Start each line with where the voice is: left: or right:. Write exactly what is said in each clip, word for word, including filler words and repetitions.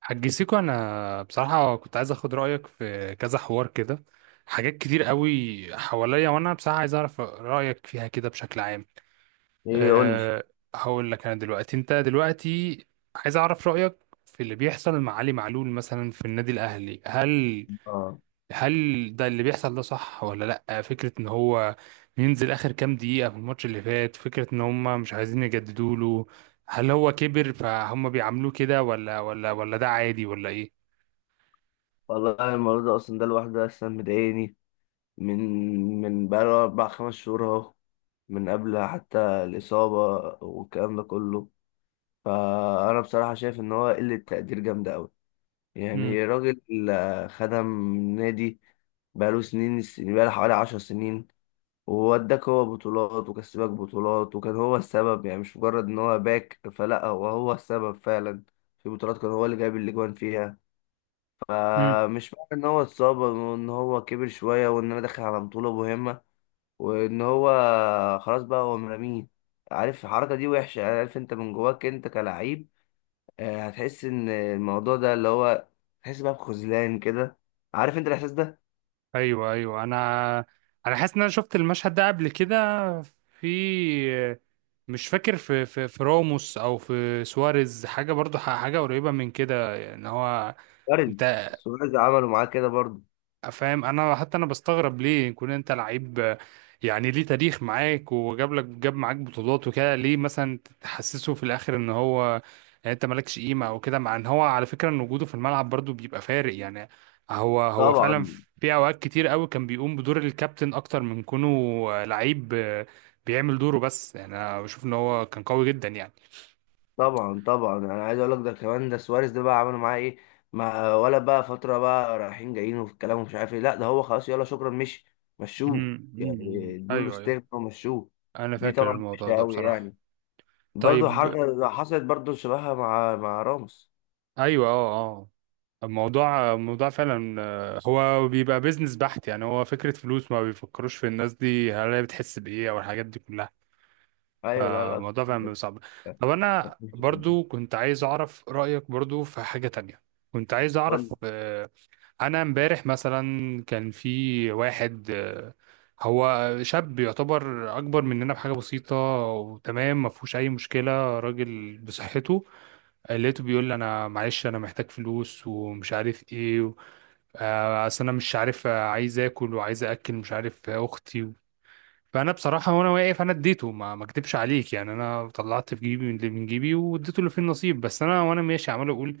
right: حاج سيكو، انا بصراحه كنت عايز اخد رايك في كذا حوار كده. حاجات كتير قوي حواليا، وانا بصراحه عايز اعرف رايك فيها كده بشكل عام.
left: ايه قول لي.
right: أه، هقول لك. انا دلوقتي انت دلوقتي عايز اعرف رايك في اللي بيحصل مع علي معلول مثلا في النادي الاهلي. هل
left: اه
right: هل ده اللي بيحصل ده صح ولا لا؟ فكره ان هو ينزل اخر كام دقيقه في الماتش اللي فات، فكره ان هم مش عايزين يجددوا له. هل هو كبر فهم بيعاملوه كده، ولا ولا ولا ده عادي، ولا ايه؟
left: والله أنا الموضوع ده اصلا ده لوحده اصلا مضايقني من من بقاله اربع خمس شهور اهو، من قبل حتى الاصابه والكلام ده كله. فانا بصراحه شايف ان هو قله تقدير جامده قوي.
right: امم
left: يعني راجل، آه، خدم نادي بقاله سنين، السنين بقاله حوالي عشر سنين، ووداك هو بطولات وكسبك بطولات، وكان هو السبب، يعني مش مجرد ان هو باك فلا، هو هو السبب فعلا في بطولات، كان هو اللي جايب الاجوان فيها.
right: امم
left: فمش معنى ان هو اتصاب وان هو كبر شويه وان انا داخل على بطوله مهمه وان هو خلاص بقى هو مرميه. عارف الحركه دي وحشه، يعني عارف انت من جواك انت كلاعب، آه، هتحس ان الموضوع ده اللي هو، تحس بقى بخذلان كده. عارف انت الاحساس ده؟
right: ايوه، ايوه، انا انا حاسس ان انا شفت المشهد ده قبل كده. في مش فاكر في في في راموس او في سواريز حاجه، برضو ح- حاجه قريبه من كده. ان هو
left: وارد.
right: انت
left: سواريز عمله معاه كده برضه.
right: فاهم؟ انا حتى انا بستغرب ليه يكون انت لعيب، آه، يعني ليه تاريخ معاك وجاب لك جاب معاك بطولات وكده، ليه مثلا تحسسه في الاخر ان هو يعني انت مالكش قيمه او كده. مع ان هو على فكره ان وجوده في الملعب برضو بيبقى فارق يعني. هو هو فعلا
left: طبعا
right: في اوقات كتير قوي كان بيقوم بدور الكابتن اكتر من كونه آه، لعيب آه، بيعمل دوره بس، يعني انا بشوف ان هو كان قوي جدا يعني.
left: طبعا. طبعا انا عايز اقول لك ده كمان، ده سواريز ده بقى عملوا معاه ايه؟ ما ولا بقى فتره بقى رايحين جايين وفي الكلام ومش عارف ايه، لا ده هو خلاص يلا شكرا، مشي، مشوه.
right: امم أمم، أمم.
left: يعني ادوا له
right: ايوه، ايوه،
left: استغنى ومشوه.
right: انا
left: دي
right: فاكر
left: طبعا
right: الموضوع
left: وحشه
right: ده
left: قوي
right: بصراحه.
left: يعني. برضو
right: طيب.
left: حركه حصلت برضو شبهها مع مع راموس.
right: ايوه، اه، اه. الموضوع الموضوع فعلا آه، هو بيبقى بيزنس بحت، يعني هو فكرة فلوس، ما بيفكروش في الناس دي هل هي بتحس بإيه أو الحاجات دي كلها.
left: ايوه، لا لا، بصراحة
right: فالموضوع فعلا بيبقى
left: كانت-
right: صعب. طب
left: كانت
right: أنا
left: وحشة جداً.
right: برضو كنت عايز أعرف رأيك برضو في حاجة تانية. كنت عايز
left: قول
right: أعرف،
left: لي.
right: آه، أنا امبارح مثلا كان في واحد، آه، هو شاب يعتبر أكبر مننا بحاجة بسيطة، وتمام، ما فيهوش أي مشكلة، راجل بصحته. لقيته بيقول لي أنا معلش أنا محتاج فلوس ومش عارف إيه، آه، اصل انا مش عارف آه، عايز اكل وعايز اكل مش عارف، آه، اختي و... فانا بصراحه وانا واقف انا اديته، ما ما اكدبش عليك يعني، انا طلعت في جيبي من اللي من جيبي واديته اللي فيه النصيب. بس انا وانا ماشي عمال اقول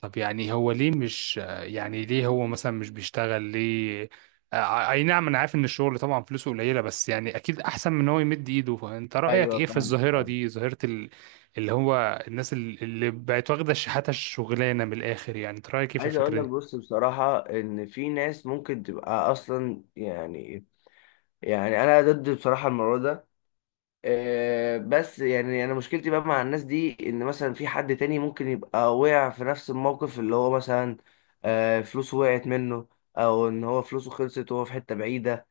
right: طب يعني هو ليه مش آه، يعني ليه هو مثلا مش بيشتغل؟ ليه؟ آه، اي نعم انا عارف ان الشغل طبعا فلوسه قليله، بس يعني اكيد احسن من ان هو يمد ايده. فانت رايك
left: ايوه
right: ايه في
left: فاهم
right: الظاهره
left: فاهم.
right: دي، ظاهره ال... اللي هو الناس اللي اللي بقت واخده شحاته الشغلانه من الاخر؟ يعني انت رايك ايه في
left: عايز اقول
right: الفكره
left: لك،
right: دي؟
left: بص بصراحه ان في ناس ممكن تبقى اصلا، يعني يعني انا ضد بصراحه الموضوع ده. آه، بس يعني انا مشكلتي بقى مع الناس دي، ان مثلا في حد تاني ممكن يبقى وقع في نفس الموقف، اللي هو مثلا آه، فلوسه وقعت منه او ان هو فلوسه خلصت وهو في حتة بعيدة.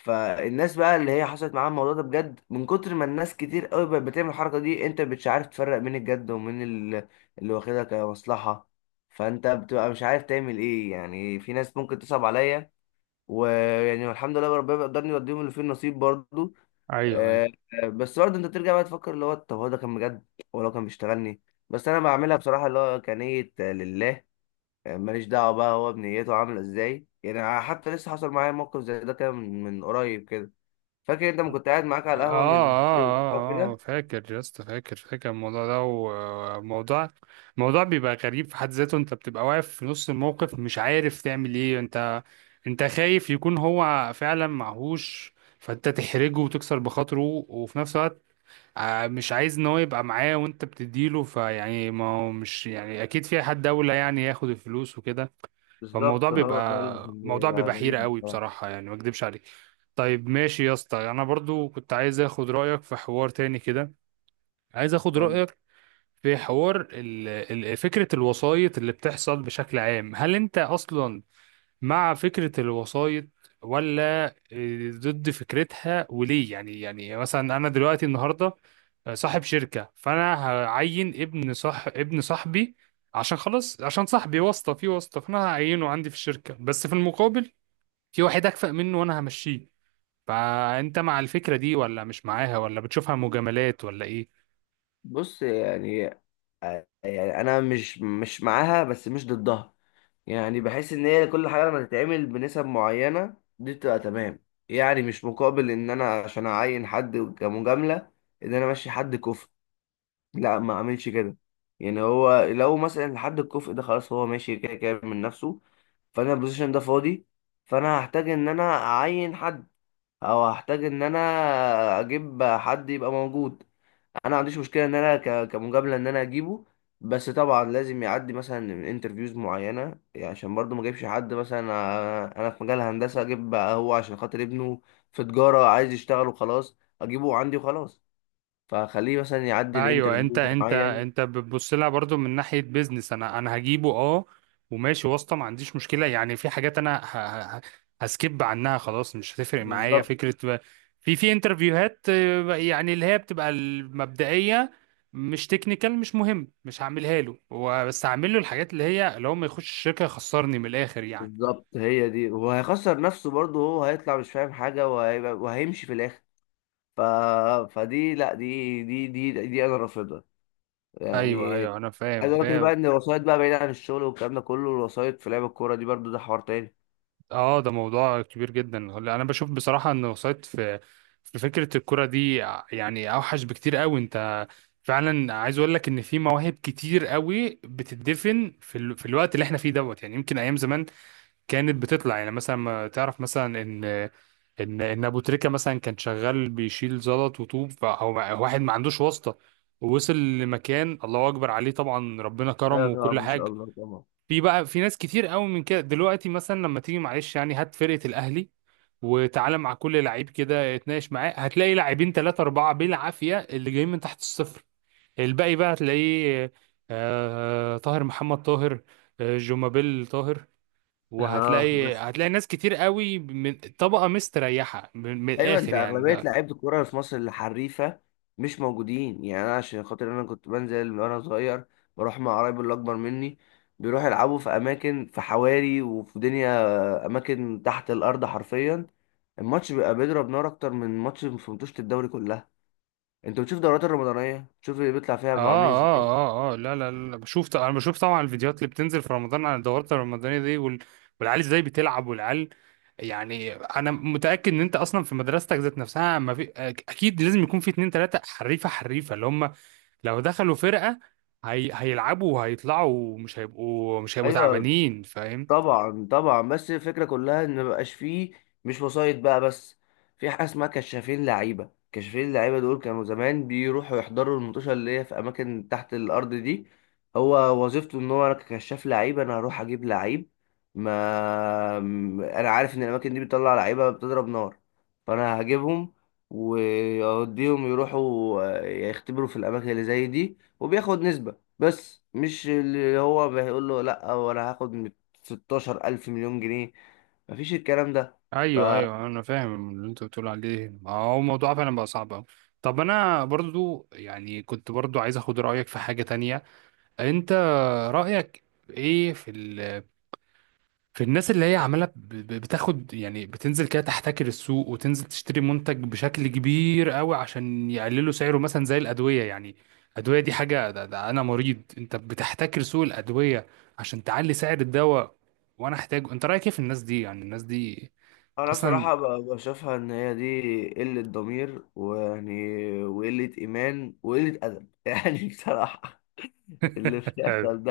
left: فالناس بقى اللي هي حصلت معاها الموضوع ده بجد، من كتر ما الناس كتير قوي بقت بتعمل الحركة دي، انت مش عارف تفرق بين الجد ومين ال- اللي واخدها كمصلحة. فانت بتبقى مش عارف تعمل ايه، يعني في ناس ممكن تصعب عليا، ويعني الحمد لله ربنا بيقدرني يوديهم اللي فيه النصيب برضو.
right: ايوه، ايوه،
left: آه، آه، بس برضه انت ترجع بقى تفكر، اللي هو طب هو ده كان بجد ولا هو لو كان بيشتغلني؟ بس انا بعملها بصراحه اللي هو كنية آه، لله. آه، ماليش دعوه بقى هو بنيته عامله ازاي، يعني حتى لسه حصل معايا موقف زي ده كان من من قريب كده. فاكر انت ما كنت قاعد معاك
right: اه،
left: على القهوه؟ من أيوة.
right: اه، اه، آه،
left: كده
right: فاكر يا اسطى، فاكر فاكر الموضوع ده. وموضوع موضوع بيبقى غريب في حد ذاته، انت بتبقى واقف في نص الموقف مش عارف تعمل ايه. انت انت خايف يكون هو فعلا معهوش فانت تحرجه وتكسر بخاطره، وفي نفس الوقت آه، مش عايز ان هو يبقى معاه وانت بتديله، فيعني ما هو مش يعني اكيد في حد اولى يعني ياخد الفلوس وكده. فالموضوع
left: بالظبط، هو ده اللي
right: بيبقى موضوع،
left: بيبقى
right: بيبقى حيرة
left: غريب
right: قوي
left: بصراحه.
right: بصراحة، يعني ما اكدبش عليك. طيب ماشي يا اسطى، انا برضو كنت عايز اخد رايك في حوار تاني كده. عايز اخد رايك في حوار ال- ال- فكره الوسايط اللي بتحصل بشكل عام. هل انت اصلا مع فكره الوسايط، ولا آه، ضد فكرتها، وليه؟ يعني يعني مثلا انا دلوقتي النهارده آه، صاحب شركه، فانا هعين ابن، صح، ابن صاحبي، عشان خلاص عشان صاحبي واسطه في واسطه، فانا هعينه عندي في الشركه، بس في المقابل في واحد اكفأ منه وانا همشيه. فانت مع الفكرة دي، ولا مش معاها، ولا بتشوفها مجاملات، ولا ايه؟
left: بص يعني، يعني انا مش مش معاها بس مش ضدها. يعني بحس ان هي كل حاجه لما تتعمل بنسب معينه دي بتبقى تمام، يعني مش مقابل ان انا عشان اعين حد كمجامله ان انا امشي حد كفء، لا ما اعملش كده. يعني هو لو مثلا حد الكفء ده خلاص هو ماشي كده كده من نفسه، فانا البوزيشن ده فاضي، فانا هحتاج ان انا اعين حد، او هحتاج ان انا اجيب حد يبقى موجود. انا ما عنديش مشكله ان انا ك- كمجامله ان انا اجيبه، بس طبعا لازم يعدي مثلا من انترفيوز معينه. يعني عشان برضو ما اجيبش حد مثلا، آه، انا في مجال هندسه اجيب بقى هو عشان خاطر ابنه في تجاره عايز يشتغل وخلاص اجيبه عندي وخلاص. فخليه مثلا يعدي
right: ايوه، انت
left: الانترفيو
right: انت
left: معين.
right: انت بتبص لها برضو من ناحية بيزنس. انا انا هجيبه، اه، وماشي واسطة، ما عنديش مشكلة، يعني في حاجات انا ه... ه... هسكيب عنها خلاص، مش هتفرق معايا
left: بالظبط
right: فكرة ب... في في انترفيوهات آه، يعني اللي هي بتبقى المبدئية، مش تكنيكال مش مهم، مش هعملها له هو. بس هعمل له الحاجات اللي هي لو ما يخش الشركة يخسرني من الاخر يعني.
left: بالظبط، هي دي، وهيخسر نفسه برضو، هو هيطلع مش فاهم حاجه وهيبقى وهيمشي في الاخر. ف... فدي لا، دي دي دي دي انا رافضها
right: ايوه،
left: يعني.
right: ايوه، انا فاهم،
left: عايز اقول لك
right: فاهم.
left: بقى ان الوسايط بقى بعيدة عن الشغل والكلام ده كله، الوسايط في لعب الكورة دي برضو ده حوار تاني.
right: اه ده موضوع كبير جدا. هلا انا بشوف بصراحه ان وسط في في فكره الكره دي ع- يعني اوحش بكتير قوي. انت فعلا عايز اقول لك ان في مواهب كتير قوي بتدفن في ال... في الوقت اللي احنا فيه دوت. يعني يمكن ايام زمان كانت بتطلع، يعني مثلا ما تعرف مثلا ان ان ان ابو تريكه مثلا كان شغال بيشيل زلط وطوب، فهو واحد ما عندوش واسطه، ووصل لمكان، الله اكبر عليه طبعا، ربنا
left: ايوه
right: كرمه وكل
left: طبعا ان شاء
right: حاجه.
left: الله طبعا.
right: في بقى في ناس كتير قوي من كده دلوقتي، مثلا لما تيجي معلش يعني هات فرقة الأهلي وتعالى مع كل لعيب كده اتناقش معاه، هتلاقي لاعبين ثلاثة أربعة بالعافية اللي جايين من تحت الصفر. الباقي بقى هتلاقيه، آه طاهر محمد طاهر، آه جومابيل طاهر،
left: اه
right: وهتلاقي
left: بس،
right: هتلاقي ناس كتير قوي من طبقة مستريحة من, من
left: ايوه،
right: الآخر
left: انت اغلبيه
right: يعني.
left: لعيبه الكوره في مصر الحريفه مش موجودين. يعني انا عشان خاطر انا كنت بنزل من وانا صغير، بروح مع قرايبي اللي اكبر مني بيروحوا يلعبوا في اماكن، في حواري وفي دنيا اماكن تحت الارض حرفيا. الماتش بيبقى بيضرب نار اكتر من ماتش في ماتشات الدوري كلها. انت بتشوف الدورات الرمضانيه، تشوف اللي بيطلع فيها
right: اه،
left: عاملين ازاي.
right: اه، اه، اه، لا، لا، لا، بشوف ط- انا بشوف طبعا الفيديوهات اللي بتنزل في رمضان على الدورات الرمضانية دي وال... والعيال ازاي بتلعب، والعيال يعني، انا متأكد ان انت اصلا في مدرستك ذات نفسها ما في أك- اكيد لازم يكون في اتنين تلاتة حريفة، حريفة اللي هم لو دخلوا فرقة هي... هيلعبوا وهيطلعوا، ومش هيبقوا، مش هيبقوا
left: ايوه.
right: تعبانين. فاهم؟
left: طبعا طبعا، بس الفكره كلها ان مبقاش فيه، مش وسايط بقى بس، في حاجه اسمها كشافين لعيبه. كشافين لعيبه دول كانوا زمان بيروحوا يحضروا المنتوشه اللي هي في اماكن تحت الارض دي. هو وظيفته ان هو، انا ككشاف لعيبه انا هروح اجيب لعيب، ما م- انا عارف ان الاماكن دي بتطلع لعيبه بتضرب نار، فانا هجيبهم واوديهم يروحوا آه، يختبروا في الاماكن اللي زي دي، وبياخد نسبه، بس مش اللي هو بيقول له لا وانا هاخد ستاشر ألف مليون جنيه، مفيش الكلام ده. ف-
right: ايوه، ايوه، انا فاهم اللي انت بتقول عليه. ما هو الموضوع فعلا بقى صعب أوي. طب انا برضو يعني كنت برضو عايز اخد رايك في حاجه تانية. انت رأيك ايه في ال في الناس اللي هي عمالة ب- ب- بتاخد، يعني بتنزل كده تحتكر السوق، وتنزل تشتري منتج بشكل كبير قوي عشان يقللوا سعره، مثلا زي الأدوية يعني. الأدوية دي حاجة، ده, ده أنا مريض، انت بتحتكر سوق الأدوية عشان تعلي سعر الدواء وأنا أحتاجه. انت رأيك ايه في الناس دي؟ يعني الناس دي
left: أنا
right: أصلا.
left: بصراحة ب- بشوفها إن هي دي قلة ضمير، ويعني وقلة إيمان وقلة أدب يعني بصراحة اللي بيحصل ده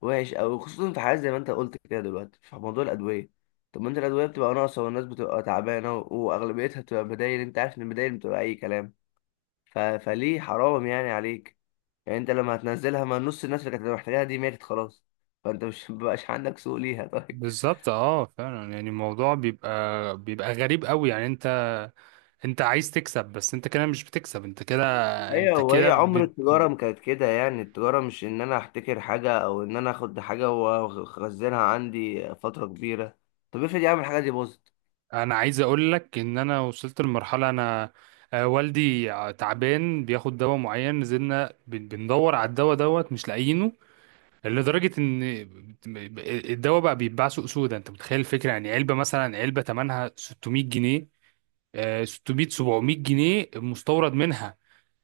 left: وحش أوي، خصوصا في حاجات زي ما أنت قلت كده دلوقتي في موضوع الأدوية. طب ما أنت الأدوية بتبقى ناقصة والناس بتبقى تعبانة و- وأغلبيتها بتبقى بدايل، أنت عارف إن البدايل بتبقى أي كلام. ف... فليه؟ حرام يعني عليك. يعني انت لما هتنزلها، ما نص الناس اللي كانت محتاجاها دي ماتت خلاص، فانت مش مبقاش عندك سوق ليها. طيب.
right: بالظبط، اه فعلا، يعني الموضوع بيبقى، بيبقى غريب قوي يعني. انت، انت عايز تكسب، بس انت كده مش بتكسب انت كده.
left: ايوه،
right: انت كده
left: وهي عمر
right: بت...
left: التجاره ما كانت كده، يعني التجاره مش ان انا احتكر حاجه او ان انا اخد حاجه واخزنها عندي فتره كبيره. طب افرض يا عم الحاجه دي باظت.
right: انا عايز اقول لك ان انا وصلت لمرحله، انا آه، والدي ع- تعبان بياخد دواء معين، نزلنا بن- بندور على الدواء دوت مش لاقيينه. لدرجه ان الدواء بقى بيتباع سوق سودا. انت متخيل الفكره؟ يعني علبه، مثلا علبه ثمنها ستمائة جنيه، آه، ستمائة سبعمية جنيه مستورد منها،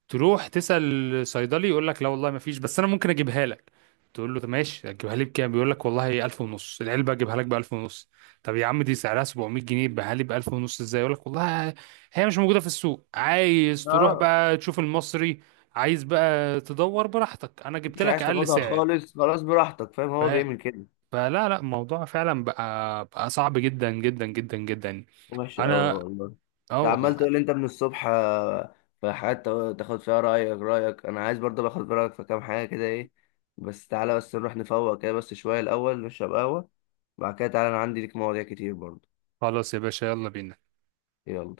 right: تروح تسأل صيدلي يقول لك لا والله ما فيش، بس انا ممكن اجيبها لك. تقول له طب ماشي، هتجيبها لي بكام؟ بيقول لك والله ألف ونص العلبه، اجيبها لك ب ألف ونص. طب يا عم دي سعرها سبعمية جنيه، بها لي ب ألف ونص ازاي؟ يقول لك والله هي مش موجوده في السوق، عايز تروح
left: اه،
right: بقى تشوف المصري، عايز بقى تدور براحتك، انا جبت
left: مش
right: لك
left: عايز
right: اقل
left: تاخدها
right: سعر.
left: خالص خلاص براحتك، فاهم،
right: ف...
left: هو بيعمل كده.
right: فلا، لا، الموضوع فعلا بقى بقى صعب جدا جدا جدا جدا.
left: وحش أوي
right: انا
left: والله.
right: اه
left: أنت عمال
right: والله.
left: تقول أنت من الصبح، آه، في حاجات تا- تاخد فيها رأيك، رأيك أنا عايز برضه باخد رأيك في كام حاجة كده إيه، بس تعالى بس نروح نفوق كده بس شوية الأول، نشرب قهوة، بعد كده تعالى أنا عندي ليك مواضيع كتير برضه.
right: خلاص يا باشا، يلا بينا.
left: يلا.